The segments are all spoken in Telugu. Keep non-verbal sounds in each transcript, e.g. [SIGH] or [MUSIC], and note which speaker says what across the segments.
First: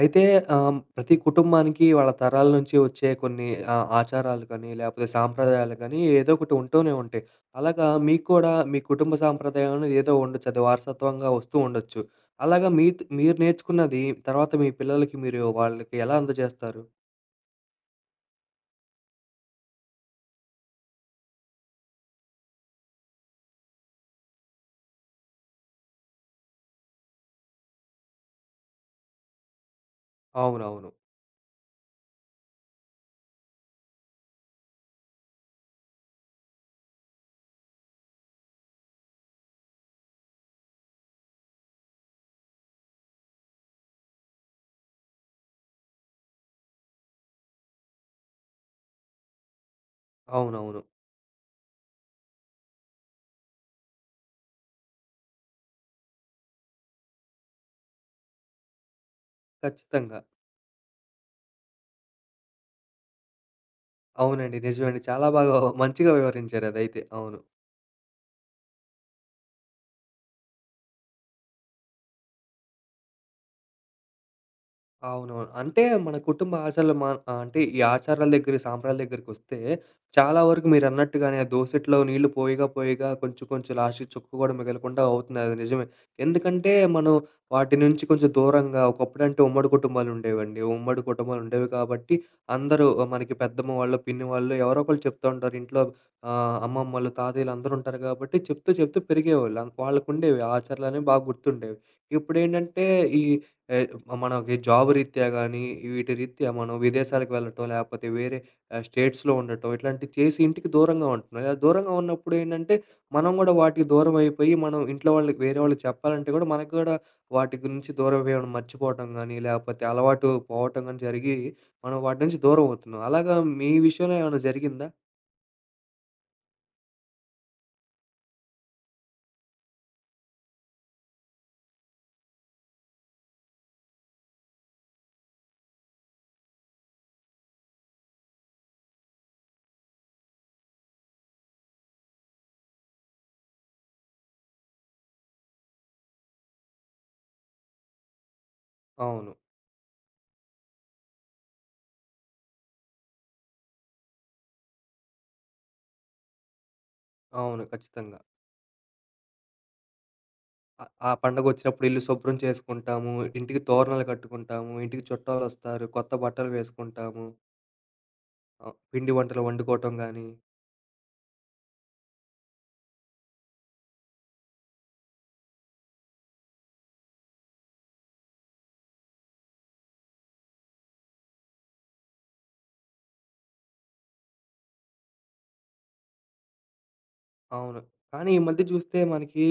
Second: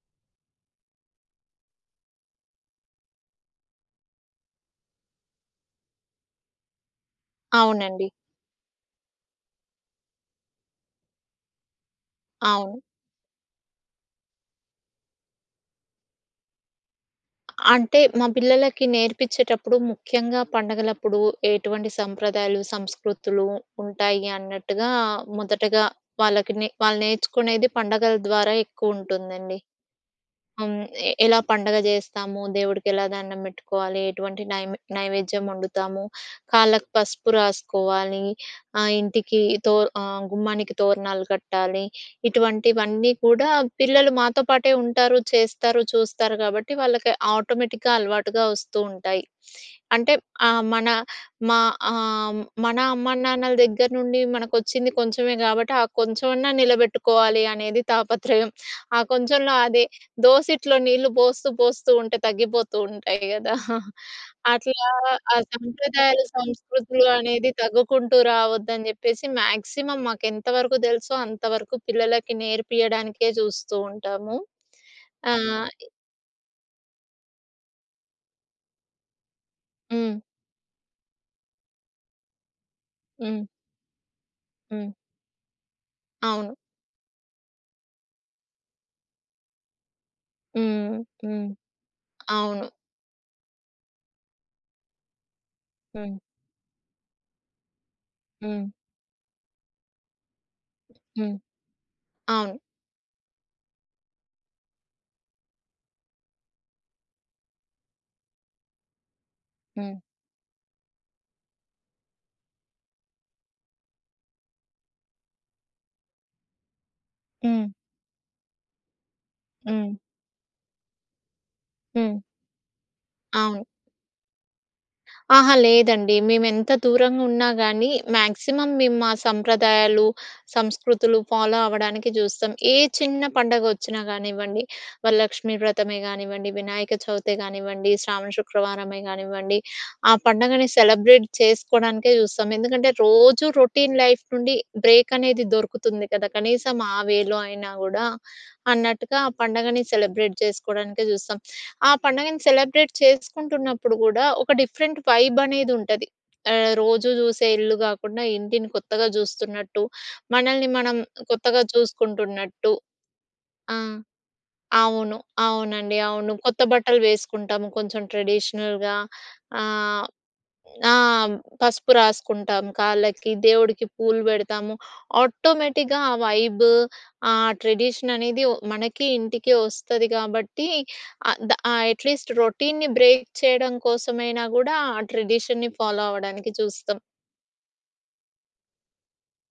Speaker 1: అయితే ప్రతి కుటుంబానికి వాళ్ళ తరాల నుంచి వచ్చే కొన్ని ఆచారాలు కానీ, లేపోతే సాంప్రదాయాలు కానీ ఏదో ఒకటి ఉంటూనే ఉంటాయి. అలాగా
Speaker 2: అవునండి.
Speaker 1: మీకు కూడా మీ కుటుంబ సాంప్రదాయం అనేది ఏదో ఉండొచ్చు. అది వారసత్వంగా వస్తూ ఉండొచ్చు. అలాగా
Speaker 2: అవును.
Speaker 1: మీరు నేర్చుకున్నది తర్వాత మీ పిల్లలకి మీరు వాళ్ళకి ఎలా అందజేస్తారు?
Speaker 2: అంటే మా పిల్లలకి నేర్పించేటప్పుడు ముఖ్యంగా పండగలప్పుడు ఎటువంటి సంప్రదాయాలు, సంస్కృతులు ఉంటాయి అన్నట్టుగా మొదటగా వాళ్ళకి నే వాళ్ళు నేర్చుకునేది పండగల ద్వారా ఎక్కువుంటుందండి. హ్మ్.
Speaker 1: అవునవును.
Speaker 2: ఎలా పండగ జేస్తాము, దేవుడికెలా దండం బెట్టుకోవాలి, ఎటువంటి నైవేద్యం వండుతాము, కాళ్ళకి పసుపు రాసుకోవాలి, ఆహ్, ఇంటికి తో ఆహ్, గుమ్మానికి తోరణాలు కట్టాలి. ఇటువంటివన్నీ కూడా పిల్లలు మాతో పాటే ఉంటారు, చేస్తారు, చూస్తారు గాబట్టి వాళ్ళకి ఆటోమేటిక్‌గా అలవాటుగా వస్తూ ఉంటాయి. అంటే ఆహ్,
Speaker 1: అవునవును.
Speaker 2: మన మా ఆహ్, మన అమ్మానాన్నల దగ్గర నుండి మనకొచ్చింది కొంచెమే గాబట్టి ఆ కొంచెమన్నా నిలబెట్టుకోవాలి అనేది తాపత్రయం. ఆ కొంచెంలో అదే
Speaker 1: ఖచ్చితంగా.
Speaker 2: దోసిట్లో నీళ్ళు పోస్తూ, పోస్తూ ఉంటే తగ్గిపోతూ ఉంటాయి గదా!
Speaker 1: అవునండి. నిజమే
Speaker 2: అట్లా
Speaker 1: అండి. చాలా
Speaker 2: ఆ
Speaker 1: బాగా మంచిగా
Speaker 2: సంప్రదాయాలు,
Speaker 1: వివరించారు అదైతే.
Speaker 2: సంస్కృతులు
Speaker 1: అవును.
Speaker 2: అనేది తగ్గుకుంటూ రావద్దని జెప్పేసి మాక్సిమం మాకెంత వరకు తెలుసో అంతవరకు పిల్లలకి నేర్పియడానికే జూస్తూ ఉంటాము.
Speaker 1: అవునవును.
Speaker 2: ఆహ్,
Speaker 1: అంటే మన కుటుంబ ఆచారాలు అంటే ఈ ఆచారాల దగ్గర, సాంప్రదాయాల దగ్గరికొస్తే
Speaker 2: హ్మ్.
Speaker 1: చాలా వరకు మీరన్నట్టుగానే దోసెట్లో నీళ్లు పోయగా, పోయగా
Speaker 2: హ్మ్.
Speaker 1: కొంచెం, కొంచెం లాస్ట్‌కి చుక్క కూడా
Speaker 2: హ్మ్.
Speaker 1: మిగలకుండా అవుతుంది. అది నిజమే.
Speaker 2: అవును.
Speaker 1: ఎందుకంటే మనం వాటి నుంచి కొంచెం దూరంగా ఒకప్పుడంటే ఉమ్మడి కుటుంబాలుండేవండి.
Speaker 2: హ్మ్.
Speaker 1: ఉమ్మడి
Speaker 2: హ్మ్.
Speaker 1: కుటుంబాలుండేవి కాబట్టి
Speaker 2: అవును.
Speaker 1: అందరూ ఆ, మనకి పెద్దమ్మ వాళ్ళు, పిన్ని వాళ్ళు ఎవరో ఒకళ్ళు చెప్తా ఉంటారు. ఇంట్లో
Speaker 2: హ్మ్.
Speaker 1: అమ్మమ్మలు, తాతయ్యలు అందరూ ఉంటారు కాబట్టి
Speaker 2: హ్మ్.
Speaker 1: చెప్తూ, చెప్తూ పెరిగేవాళ్ళు. వాళ్ళకుండేవి ఆచారాలనేవి బాగా
Speaker 2: హ్మ్.
Speaker 1: గుర్తుండేవి.
Speaker 2: అవును.
Speaker 1: ఇప్పుడేంటంటే ఈ ఏ మనకి జాబ్ రీత్యా గానీ, వీటి రీత్యా మనం విదేశాలకు వెళ్ళటం, లేపోతే వేరే స్టేట్స్‌లో ఉండటం,
Speaker 2: హ్మ్.
Speaker 1: ఇట్లాంటివి చేసి ఇంటికి దూరంగా ఉంటున్నాం. ఇలా దూరంగా ఉన్నప్పుడు ఏంటంటే, మనం గూడా వాటికి దూరం అయిపోయి, మనం ఇంట్లో వాళ్ళకి, వేరే వాళ్ళకి చెప్పాలంటే గూడా, మనకు గూడా వాటి
Speaker 2: హ్మ్.
Speaker 1: గురించి దూరం అయిపోవడం, మర్చిపోవటం గానీ, లేపోతే
Speaker 2: హ్మ్.
Speaker 1: అలవాటు పోవటం గానీ జరిగి, మనం
Speaker 2: హ్మ్.
Speaker 1: వాటి నుంచి దూరం అవుతున్నాం. అలాగా
Speaker 2: అవును.
Speaker 1: మీ విషయంలో ఏమైనా జరిగిందా?
Speaker 2: అహా! లేదండి. మేమెంత దూరంగా ఉన్నా గానీ, మాక్సిమం మేము మా సంప్రదాయాలు, సంస్కృతులు ఫాలో అవ్వడానికి జూస్తాం. ఏ చిన్న పండగొచ్చినా గానివ్వండి, వరలక్ష్మి వ్రతమే గానివ్వండి, వినాయక చవితే గానివ్వండి, శ్రావణ శుక్రవారమే గానివ్వండి, ఆ పండగని సెలబ్రేట్ చేసుకోడానికే జూస్తాం. ఎందుకంటే, రోజు రొటీన్ లైఫ్ నుండి బ్రేక్ అనేది దొరుకుతుంది కదా! కనీసం ఆ వేలో అయినా గూడా అన్నట్టుగా ఆ
Speaker 1: అవును.
Speaker 2: పండగని సెలబ్రేట్ చేసుకోడానికే జూస్తాం. ఆ పండగని సెలబ్రేట్ చేసుకుంటున్నప్పుడు గూడా, ఒక డిఫరెంట్ వైబనేదుంటది. రోజు జూసే
Speaker 1: అవును.
Speaker 2: ఇల్లు
Speaker 1: ఖచ్చితంగా.
Speaker 2: గాకుండా, ఇంటిని కొత్తగా జూస్తున్నట్టు, మనల్ని
Speaker 1: ఆ
Speaker 2: మనం
Speaker 1: ఆ
Speaker 2: కొత్తగా
Speaker 1: పండగొచ్చినప్పుడు ఇల్లు శుభ్రం
Speaker 2: చూసుకుంటున్నట్టు.
Speaker 1: చేసుకుంటాము, ఇంటికి
Speaker 2: ఆ!
Speaker 1: తోరణాలు కట్టుకుంటాము, ఇంటికి
Speaker 2: అవును.
Speaker 1: చుట్టాలొస్తారు,
Speaker 2: అవునండి.
Speaker 1: కొత్త
Speaker 2: అవును.
Speaker 1: బట్టలు
Speaker 2: కొత్త బట్టలు
Speaker 1: వేసుకుంటాము.
Speaker 2: వేసుకుంటాము కొంచెం
Speaker 1: ఆ!
Speaker 2: ట్రెడిషనల్‌గా.
Speaker 1: పిండి వంటలు
Speaker 2: ఆ!
Speaker 1: వండుకోవటం గానీ
Speaker 2: ఆ! పసుపు రాసుకుంటాం. కాళ్ళకి, దేవుడికి పూలు పెడతాము. ఆటోమేటిక్‌గా ఆ ట్రెడిషన్ అనేది మనకి ఇంటికి వస్తది కాబట్టి అట్‌లీస్ట్ రొటీన్‌ని బ్రేక్ చేయడం కోసమైనా గూడా ఆ ట్రెడిషన్‌ని ఫాలో అవ్వడానికి చూస్తాం.
Speaker 1: అవును. కానీ ఈ మధ్య చూస్తే మనకి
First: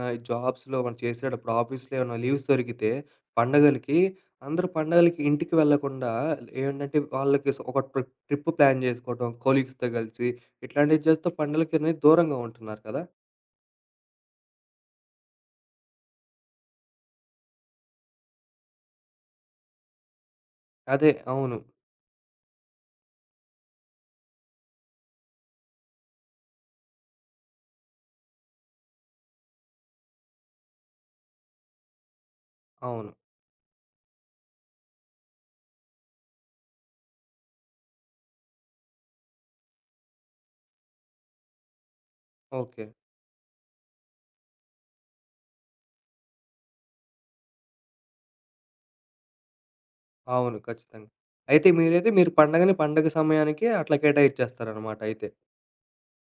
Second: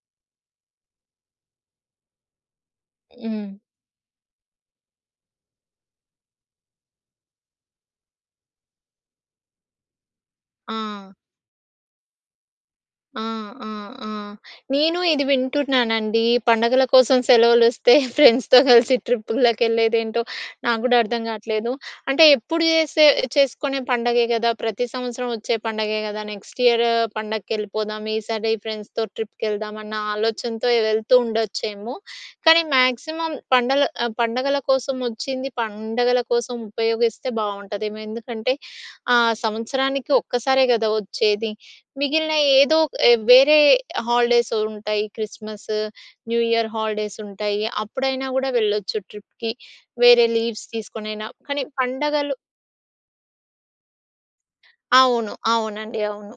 Speaker 1: జాబ్స్‌లో మనం చేసేటప్పుడు ఆఫీస్‌లో ఏమైనా లీవ్స్ దొరికితే
Speaker 2: హ్మ్.
Speaker 1: పండగలకి అందరూ పండగలకి ఇంటికి వెళ్ళకుండా ఏంటంటే వాళ్ళకి ఒక ట్రిప్ ట్రిప్ ప్లాన్ చేసుకోవటం కొలీగ్స్‌తో కలిసి
Speaker 2: ఆ!
Speaker 1: ఇట్లాంటివి చేస్తూ పండగలకనేది దూరంగా ఉంటున్నారు కదా!
Speaker 2: ఆ! ఆ! ఆ! నేను ఇది వింటున్నానండి. పండగల కోసం సెలవులొస్తే [LAUGHS] ఫ్రెండ్స్‌తో కలిసి ట్రిప్పులకెళ్ళేదేంటో నాకు గూడా
Speaker 1: అదే.
Speaker 2: అర్థం
Speaker 1: అవును.
Speaker 2: గాట్లేదు. అంటే ఎప్పుడు జేసే చేసుకునే పండగే గదా! ప్రతి సంవత్సరం వచ్చే పండగే గదా! నెక్స్ట్ ఇయర్ పండగకెళ్ళిపోదాం, ఈసారి ఫ్రెండ్స్‌తో ట్రిప్‌కెళ్దాం అన్న ఆలోచనతో వెళ్తూ ఉండొచ్చేమో. కానీ
Speaker 1: అవును.
Speaker 2: మాక్సిమం పండగల కోసం వచ్చింది పండగల కోసం ఉపయోగిస్తే బావుంటదేమో. ఎందుకంటే సంవత్సరానికి ఒక్కసారే గదా! వచ్చేది. మిగిలిన ఏదో
Speaker 1: ఓకే.
Speaker 2: వేరే హాలిడేస్ ఉంటాయి. క్రిస్మస్, న్యూ ఇయర్ హాలిడేస్ ఉంటాయి. అప్పుడైనా గూడా వెళ్ళొచ్చు ట్రిప్‌కి. వేరే
Speaker 1: అవును.
Speaker 2: లీవ్స్
Speaker 1: ఖచ్చితంగా.
Speaker 2: తీసుకొనైనా. కానీ
Speaker 1: అయితే మీరైతే మీరు
Speaker 2: పండగలు
Speaker 1: పండగని పండగ సమయానికే అట్లా కేటాయించేస్తారనమాట అయితే.
Speaker 2: అవును. అవునండి. అవును.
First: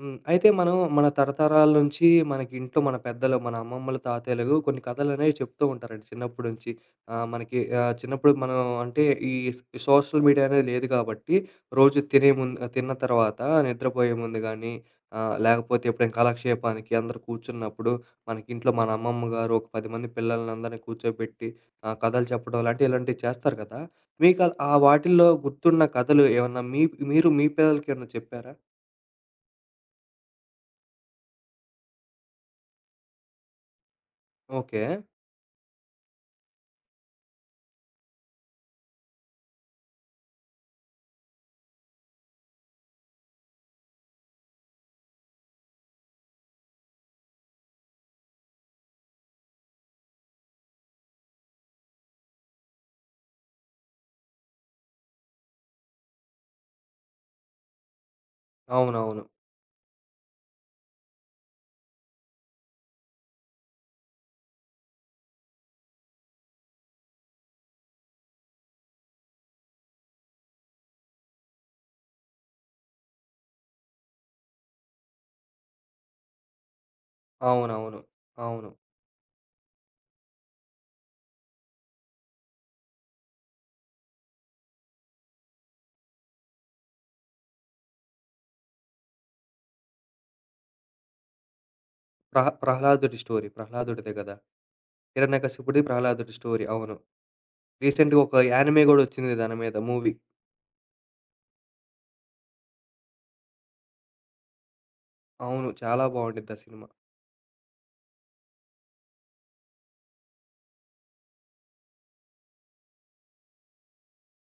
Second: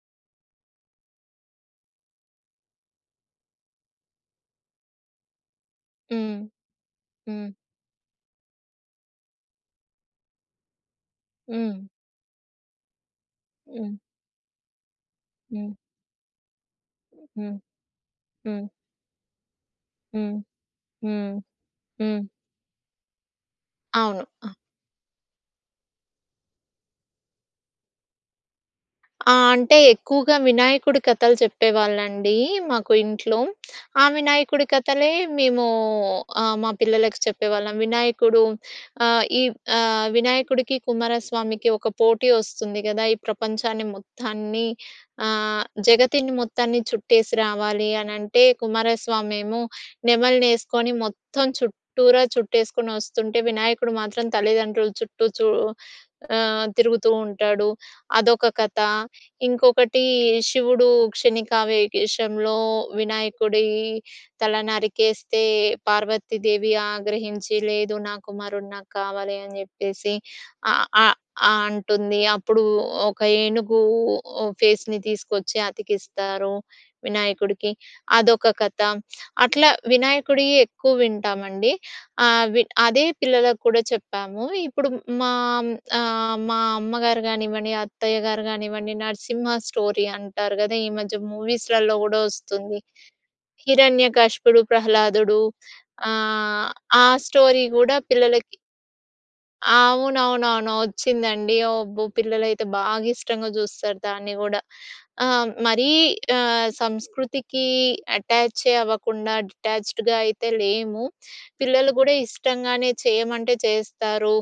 Speaker 1: హ్మ్. అయితే మనం మన తరతరాల నుంచి మనకి ఇంట్లో మన పెద్దలు, మన అమ్మమ్మలు, తాతయ్యలు కొన్ని కథలనేవి చెప్తూ ఉంటారండి
Speaker 2: హ్మ్.
Speaker 1: చిన్నప్పటి నుంచి.
Speaker 2: హ్మ్.
Speaker 1: మనకి చిన్నప్పుడు మనం అంటే ఈ స్ సోషల్ మీడియా అనేది లేదు కాబట్టి
Speaker 2: హ్మ్.
Speaker 1: రోజు తినే ముందు తిన్న తర్వాత
Speaker 2: హ్మ్.
Speaker 1: నిద్రపోయే ముందు గానీ
Speaker 2: హ్మ్.
Speaker 1: లేకపోతే ఎప్పుడైనా కాలక్షేపానికి అందరూ
Speaker 2: హ్మ్.
Speaker 1: కూర్చున్నప్పుడు మనకి
Speaker 2: హ్మ్.
Speaker 1: ఇంట్లో మన అమ్మమ్మ గారు ఒక 10 మంది
Speaker 2: హ్మ్.
Speaker 1: పిల్లలందరిని
Speaker 2: హ్మ్.
Speaker 1: కూర్చోబెట్టి
Speaker 2: హ్మ్.
Speaker 1: కథలు చెప్పడం లాంటివి ఇలాంటివి చేస్తారు కదా!
Speaker 2: అవును.
Speaker 1: మీకు ఆ వాటిల్లో గుర్తున్న కథలు ఏమన్నా మీ మీరు మీ పిల్లలకేమన్నా చెప్పారా?
Speaker 2: ఆ! అంటే ఎక్కువగా వినాయకుడి కథలు చెప్పేవాళ్ళండి మాకు ఇంట్లో. ఆ వినాయకుడి
Speaker 1: ఓకే.
Speaker 2: కథలే మేము మా పిల్లలకి చెప్పేవాళ్ళం. వినాయకుడు ఆహ్, ఈ ఆహ్, వినాయకుడికి, కుమారస్వామికి ఒక పోటీ వస్తుంది గదా! ఈ ప్రపంచాన్ని మొత్తాన్ని ఆహ్, జగతిని మొత్తాన్ని చుట్టేసి రావాలి అనంటే, కుమారస్వామేమో నెమలినేసుకొని మొత్తం చుట్టూరా చుట్టేసుకొని వస్తుంటే, వినాయకుడు మాత్రం తల్లిదండ్రుల చుట్టూ తిరుగుతూ ఉంటాడు. అదొక కథ.
Speaker 1: అవునవును.
Speaker 2: ఇంకొకటి శివుడు 'క్షణికావేశంలో' వినాయకుడి తల నరికేస్తే పార్వతీదేవి ఆగ్రహించి, "లేదు నా కుమారుడు నాకు కావాలి" అని జెప్పేసి ఆహ్, ఆహ్, ఆ! అంటుంది. అప్పుడు ఒక ఏనుగు ఫేస్‌ని తీసుకొచ్చి అతికిస్తారు వినాయకుడికి.
Speaker 1: అవునవును.
Speaker 2: అదొక
Speaker 1: అవును.
Speaker 2: కథ. అట్లా వినాయకుడియి ఎక్కువ వింటామండి. ఆ! వి అదే పిల్లలకు కూడా చెప్పాము. ఇప్పుడు మా మా అమ్మగారు గానివ్వండి, అత్తయ్య గారు గానివ్వండి, 'నరసింహ స్టోరీ' అంటారు గదా! ఈ మధ్య మూవీస్‌లలో గూడా ఒస్తుంది.
Speaker 1: ప్రహ్లాదుడి స్టోరీ. ప్రహ్లాదుడిదే గదా!
Speaker 2: 'హిరణ్యకశిపుడు', 'ప్రహ్లాదుడు'
Speaker 1: హిరణ్యకశిపుడి, ప్రహ్లాదుడి స్టోరీ.
Speaker 2: ఆహ్,
Speaker 1: అవును.
Speaker 2: ఆ స్టోరీ గూడా
Speaker 1: రీసెంట్‌గా ఒక
Speaker 2: పిల్లలకి
Speaker 1: యానిమే గూడా ఒచ్చింది దాని మీద మూవీ.
Speaker 2: అవునవునవును. వచ్చిందండి. అబ్బో! పిల్లలైతే బాగా ఇష్టంగా జూస్తారు దాన్ని గూడా. ఆహ్,
Speaker 1: అవును.
Speaker 2: మరీ
Speaker 1: చాలా బావుండిద్ది ఆ సినిమా.
Speaker 2: సంస్కృతికి అటాచే అవ్వకుండా డిటాచ్డ్‌గా అయితే లేము. పిల్లలు గూడా ఇష్టంగానే చేయమంటే చేస్తారు.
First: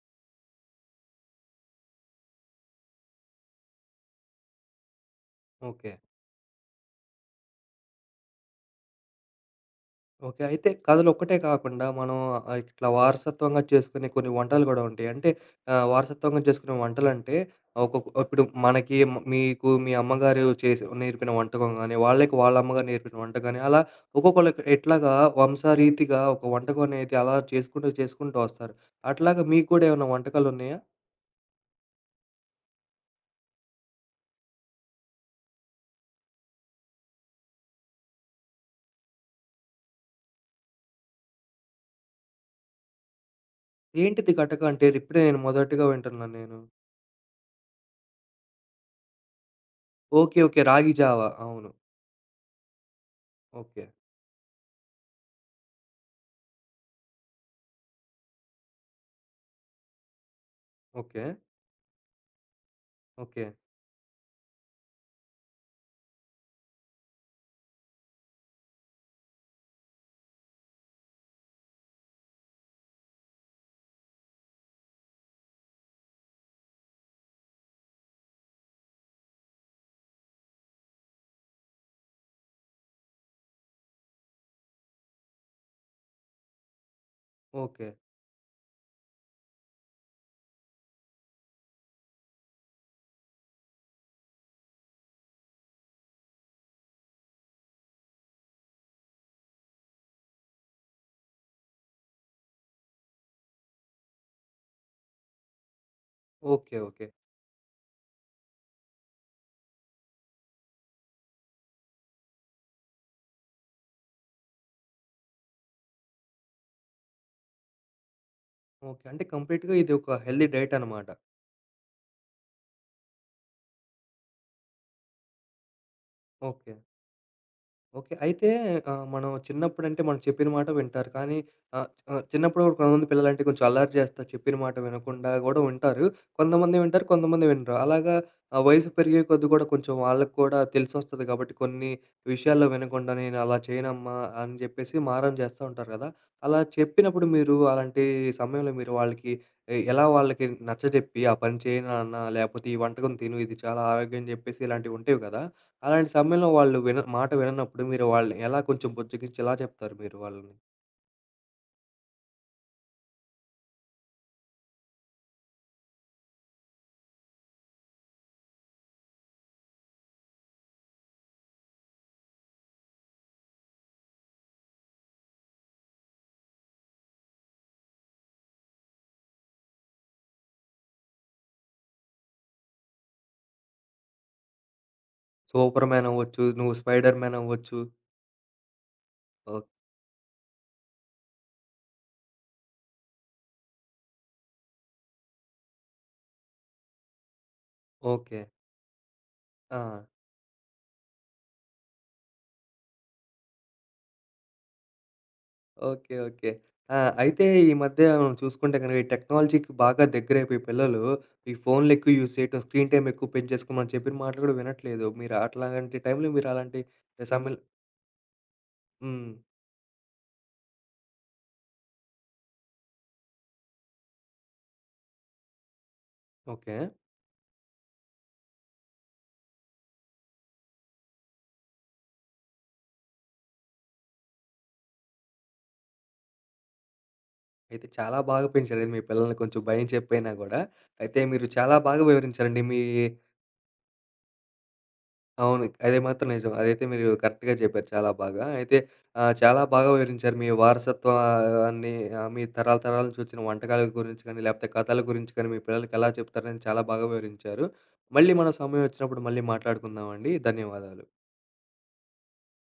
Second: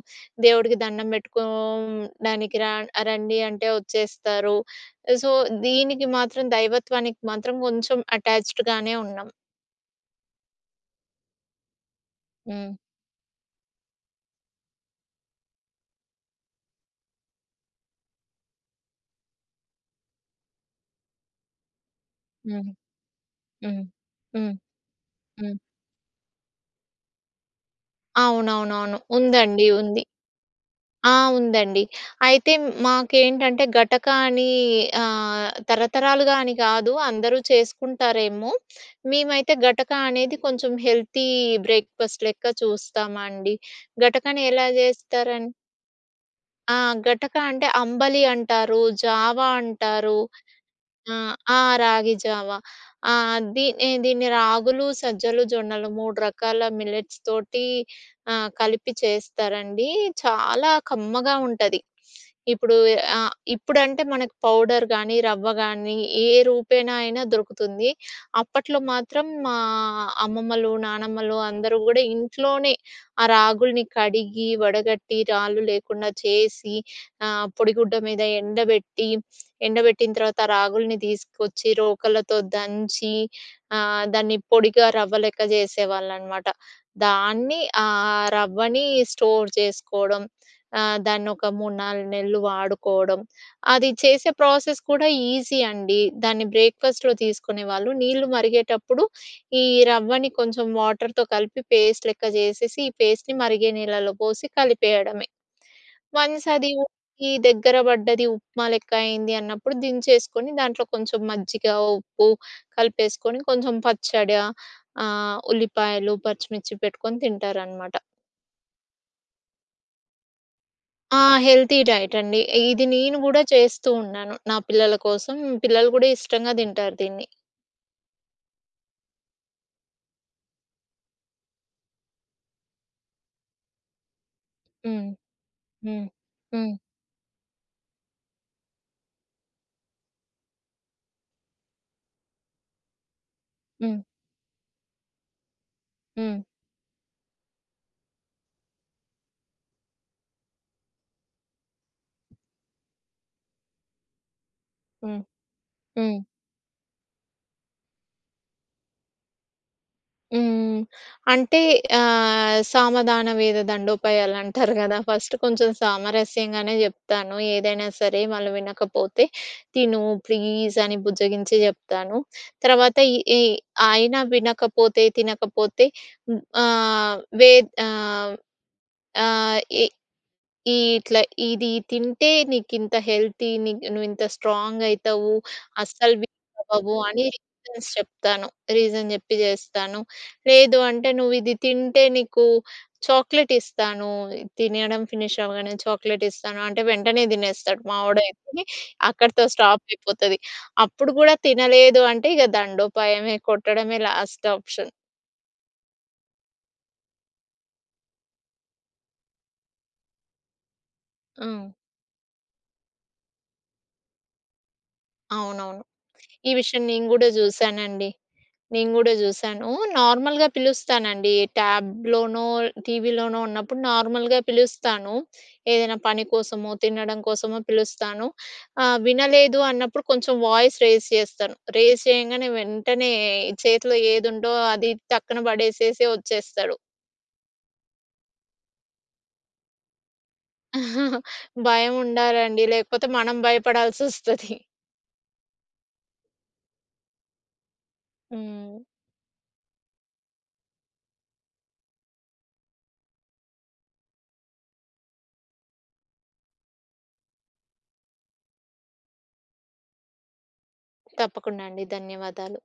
Speaker 2: దేవుడికి దండం పెట్టుకోడానికి రండి అంటే వచ్చేస్తారు. So,
Speaker 1: okay.
Speaker 2: దీనికి మాత్రం దైవత్వానికి మాత్రం కొంచెం అటాచ్డ్‌గానే ఉన్నాం.
Speaker 1: ఓకే. అయితే కథలొక్కటే కాకుండా మనం
Speaker 2: హ్మ్.
Speaker 1: ఇట్లా వారసత్వంగా చేసుకునే కొన్ని వంటలు గూడా ఉంటాయి. అంటే వారసత్వంగా చేసుకునే వంటలంటే ఇప్పుడు మనకి మీకు మీ అమ్మగారు చేసి నేర్పిన వంటకం గాని, వాళ్ళకి వాళ్ళ
Speaker 2: హ్మ్.
Speaker 1: అమ్మగారు నేర్పిన వంటకం గాని, అలా
Speaker 2: హ్మ్. హ్మ్.
Speaker 1: ఒక్కొక్కళ్ళకి ఎట్లాగా
Speaker 2: హ్మ్.
Speaker 1: వంశారీతిగా ఒక వంటకం అనేది అలా చేసుకుంటూ, చేసుకుంటూ వస్తారు.
Speaker 2: అవునవునవును.
Speaker 1: అట్లాగా
Speaker 2: ఉందండి.
Speaker 1: మీకు కూడా
Speaker 2: ఉంది.
Speaker 1: ఏమన్నా వంటకాలున్నాయా?
Speaker 2: ఆ! ఉందండి. అయితే మాకేంటంటే గటక అని తరతరాలుగా అని కాదు అందరూ చేసుకుంటారేమో! మేమైతే గటక అనేది కొంచెం హెల్తీ బ్రేక్‌ఫాస్ట్ లెక్క చూస్తామండి.
Speaker 1: ఏంటిది
Speaker 2: గటకని
Speaker 1: గటక
Speaker 2: ఎలా
Speaker 1: అంటే ఇప్పుడే నేను
Speaker 2: జేస్తారన్
Speaker 1: మొదటిగా వింటున్నాను నేను.
Speaker 2: ఆ! గటక అంటే అంబలి అంటారు, జావా అంటారు.
Speaker 1: ఓకే. ఓకే. రాగి
Speaker 2: ఆ!
Speaker 1: జావా.
Speaker 2: ఆ!
Speaker 1: అవును.
Speaker 2: రాగి జావా. ఆ!
Speaker 1: ఓకే.
Speaker 2: దీన్ని దీన్ని రాగులు, సజ్జలు, జొన్నలు 3 రకాల మిల్లెట్స్ తోటి కలిపి చేస్తారండి. చాలా
Speaker 1: ఓకే.
Speaker 2: కమ్మగా ఉంటది. ఇప్పుడు
Speaker 1: ఓకే.
Speaker 2: ఇప్పుడంటే మనకు పౌడర్ గానీ, రవ్వ గానీ ఏ రూపేణా అయినా దొరుకుతుంది. అప్పట్లో మాత్రం మా అమ్మమ్మలు, నానమ్మలు అందరూ గూడా ఇంట్లోనే ఆ రాగుల్ని కడిగి, వడగట్టి, రాళ్ళు లేకుండా చేసి పొడిగుడ్డ మీద ఎండబెట్టి ఎండబెట్టిన తర్వాత రాగుల్ని తీసుకొచ్చి రోకళ్ళతో దంచి దాన్ని పొడిగా రవ్వ లెక్క చేసేవాళ్ళనమాట.
Speaker 1: ఓకే.
Speaker 2: రవ్వని స్టోర్ చేసుకోవడం. దాన్నొక 3, 4 నెలలు వాడుకోవడం. అది చేసే ప్రాసెస్ కూడా ఈజీ అండి. దాన్ని బ్రేక్‌ఫాస్ట్‌లో తీసుకునేవాళ్ళు. నీళ్లు మరిగేటప్పుడు ఈ రవ్వని కొంచెం వాటర్‌తో కలిపి పేస్ట్ లెక్క చేసేసి, ఈ పేస్ట్‌ని మరిగే నీళ్ళలో పోసి కలిపేయడమే. వన్స్ అది
Speaker 1: ఓకే. ఓకే.
Speaker 2: దగ్గర పడ్డది ఉప్మా లెక్క అయింది అన్నప్పుడు దించేసుకొని దాంట్లో కొంచెం మజ్జిగ, ఉప్పు కలిపేసుకొని ఉల్లిపాయలు, పచ్చిమిర్చి పెట్టుకొని తింటారనమాట.
Speaker 1: ఓకే. అంటే కంప్లీట్‌గా ఇది ఒక హెల్తీ డైట్ అనమాట.
Speaker 2: ఆ! హెల్తీ డైట్ అండి. ఇది నేను గూడా చేస్తూ ఉన్నాను నా పిల్లల కోసం. పిల్లలు గూడా ఇష్టంగా
Speaker 1: ఓకే.
Speaker 2: తింటారు దీన్ని.
Speaker 1: ఓకే. అయితే మనం చిన్నప్పుడంటే మనం చెప్పిన మాట వింటారు. కానీ ఆహ్, ఆహ్, చిన్నప్పుడు కూడా కొంతమంది పిల్లలంటే కొంచెం అల్లరి చేస్తారు. చెప్పిన మాట
Speaker 2: హ్మ్.
Speaker 1: వినకుండా గూడా ఉంటారు.
Speaker 2: హ్మ్. హ్మ్.
Speaker 1: కొంతమంది వింటారు, కొంతమంది వినరు. అలాగా ఆ వయసు పెరిగే కొద్దీ గూడా కొంచెం వాళ్ళకి కూడా తెలిసొస్తది కాబట్టి కొన్ని విషయాల్లో వినకుండా నేను అలా
Speaker 2: హ్మ్.
Speaker 1: చేయనమ్మా అని జెప్పేసి మారం చేస్తా ఉంటారు గదా!
Speaker 2: హ్మ్.
Speaker 1: అలా చెప్పినప్పుడు మీరు అలాంటి సమయంలో మీరు వాళ్ళకి ఎలా వాళ్ళకి నచ్చజెప్పి ఆ పని చేయను నాన్న లేపోతే ఈ వంటకం తిను ఇది చాలా ఆరోగ్యం జెప్పేసి ఇలాంటివి ఉంటాయి
Speaker 2: హ్మ్.
Speaker 1: గదా! అలాంటి
Speaker 2: హ్మ్.
Speaker 1: సమయంలో వాళ్ళు మాట విననప్పుడు మీరు వాళ్ళని ఎలా కొంచెం బుజ్జగించి ఎలా చెప్తారు మీరు వాళ్ళని?
Speaker 2: హ్మ్. అంటే సామదాన వేద దండోపాయాలంటారు గదా! ఫస్ట్ కొంచెం సామరస్యంగానే జెప్తాను. ఏదైనా సరే వాళ్ళు వినకపోతే తిను ప్లీజ్ అని బుజ్జగించి జెప్తాను. తర్వాత ఈ ఈ అయినా వినకపోతే, తినకపోతే హ్మ్. ఆహ్, వే ఆహ్, ఆహ్, ఇ ఈ ఇట్లా ఇది తింటే నీకింత హెల్తీ, నీకు నువ్వింత స్ట్రాంగ్ అయితావు,
Speaker 1: 'సూపర్ మ్యాన్'
Speaker 2: అస్సలు వీక్
Speaker 1: అవ్వచ్చు, నువ్వు
Speaker 2: అవ్వవు
Speaker 1: 'స్పైడర్
Speaker 2: అని
Speaker 1: మ్యాన్' అవ్వచ్చు.
Speaker 2: రీజన్స్ చెప్తాను. రీజన్ చెప్పి
Speaker 1: ఓ
Speaker 2: జేస్తాను. లేదు అంటే నువ్విది తింటే నీకు చాక్లెట్ ఇస్తాను. తినడం ఫినిష్ అవ్వగానే చాక్లెట్ ఇస్తాను అంటే వెంటనే తినేస్తాడు మా
Speaker 1: ఓకే.
Speaker 2: వోడైతే. అక్కడితో
Speaker 1: ఆ!
Speaker 2: స్టాప్ అయిపోతది. అప్పుడు గూడా తినలేదు అంటే ఇగ దండోపాయమే కొట్టడమే లాస్ట్ ఆప్షన్.
Speaker 1: ఓకే. ఓకే. ఆ! అయితే ఈ మధ్య మనం చూసుకుంటే గనుక ఈ టెక్నాలజీకి బాగా దగ్గరైపోయి పిల్లలు ఈ
Speaker 2: హ్మ్.
Speaker 1: ఫోన్‌లు ఎక్కువ యూజ్ చేయటం, స్క్రీన్ టైమ్ ఎక్కువ పెంచేసుకో మనం చెప్పిన మాటలు కూడా వినట్లేదు. మీరు
Speaker 2: అవునవును.
Speaker 1: అట్లాంటి టైంలో మీరు
Speaker 2: ఈ
Speaker 1: అలాంటి
Speaker 2: విషయం నేను గూడా
Speaker 1: సమయం
Speaker 2: జూసానండి. నేను గూడా
Speaker 1: హ్మ్.
Speaker 2: జూశాను. నార్మల్‌గా పిలుస్తానండి. ట్యాబ్‌లోనో, టీవీలోనో ఉన్నప్పుడు నార్మల్‌గా పిలుస్తాను. ఏదైనా పని కోసమో,
Speaker 1: ఓకే.
Speaker 2: తినడం కోసమో పిలుస్తాను. వినలేదు అన్నప్పుడు కొంచెం వాయిస్ రైజ్ చేస్తాను. రైజ్ చేయంగానే వెంటనే చేతిలో ఏదుందో అది టక్కున పడేసేసి వచ్చేస్తాడు.
Speaker 1: అయితే చాలా బాగా పెంచారు అయితే మీ పిల్లల్ని కొంచెం భయం చెప్పైనా గూడా. అయితే
Speaker 2: [LAUGHS]
Speaker 1: మీరు చాలా
Speaker 2: భయం
Speaker 1: బాగా వివరించారండి
Speaker 2: ఉండాలండి.
Speaker 1: మీ
Speaker 2: లేకపోతే మనం భయపడాల్సొస్తది.
Speaker 1: అవును. అది మాత్రం నిజం. అదైతే మీరు కరెక్ట్‌గా చెప్పారు చాలా బాగా.
Speaker 2: హ్మ్.
Speaker 1: అయితే చాలా బాగా వివరించారు. మీ వారసత్వాన్ని మీ తరాల తరాల నుంచి వచ్చిన వంటకాల గురించి కానీ, లేపోతే కథల గురించి కానీ, మీ పిల్లలకి ఎలా చెప్తారని చాలా బాగా వివరించారు. మళ్ళీ మనం సమయం వచ్చినప్పుడు మళ్ళీ మాట్లాడుకుందామండి. ధన్యవాదాలు.
Speaker 2: తప్పకుండా అండి. ధన్యవాదాలు.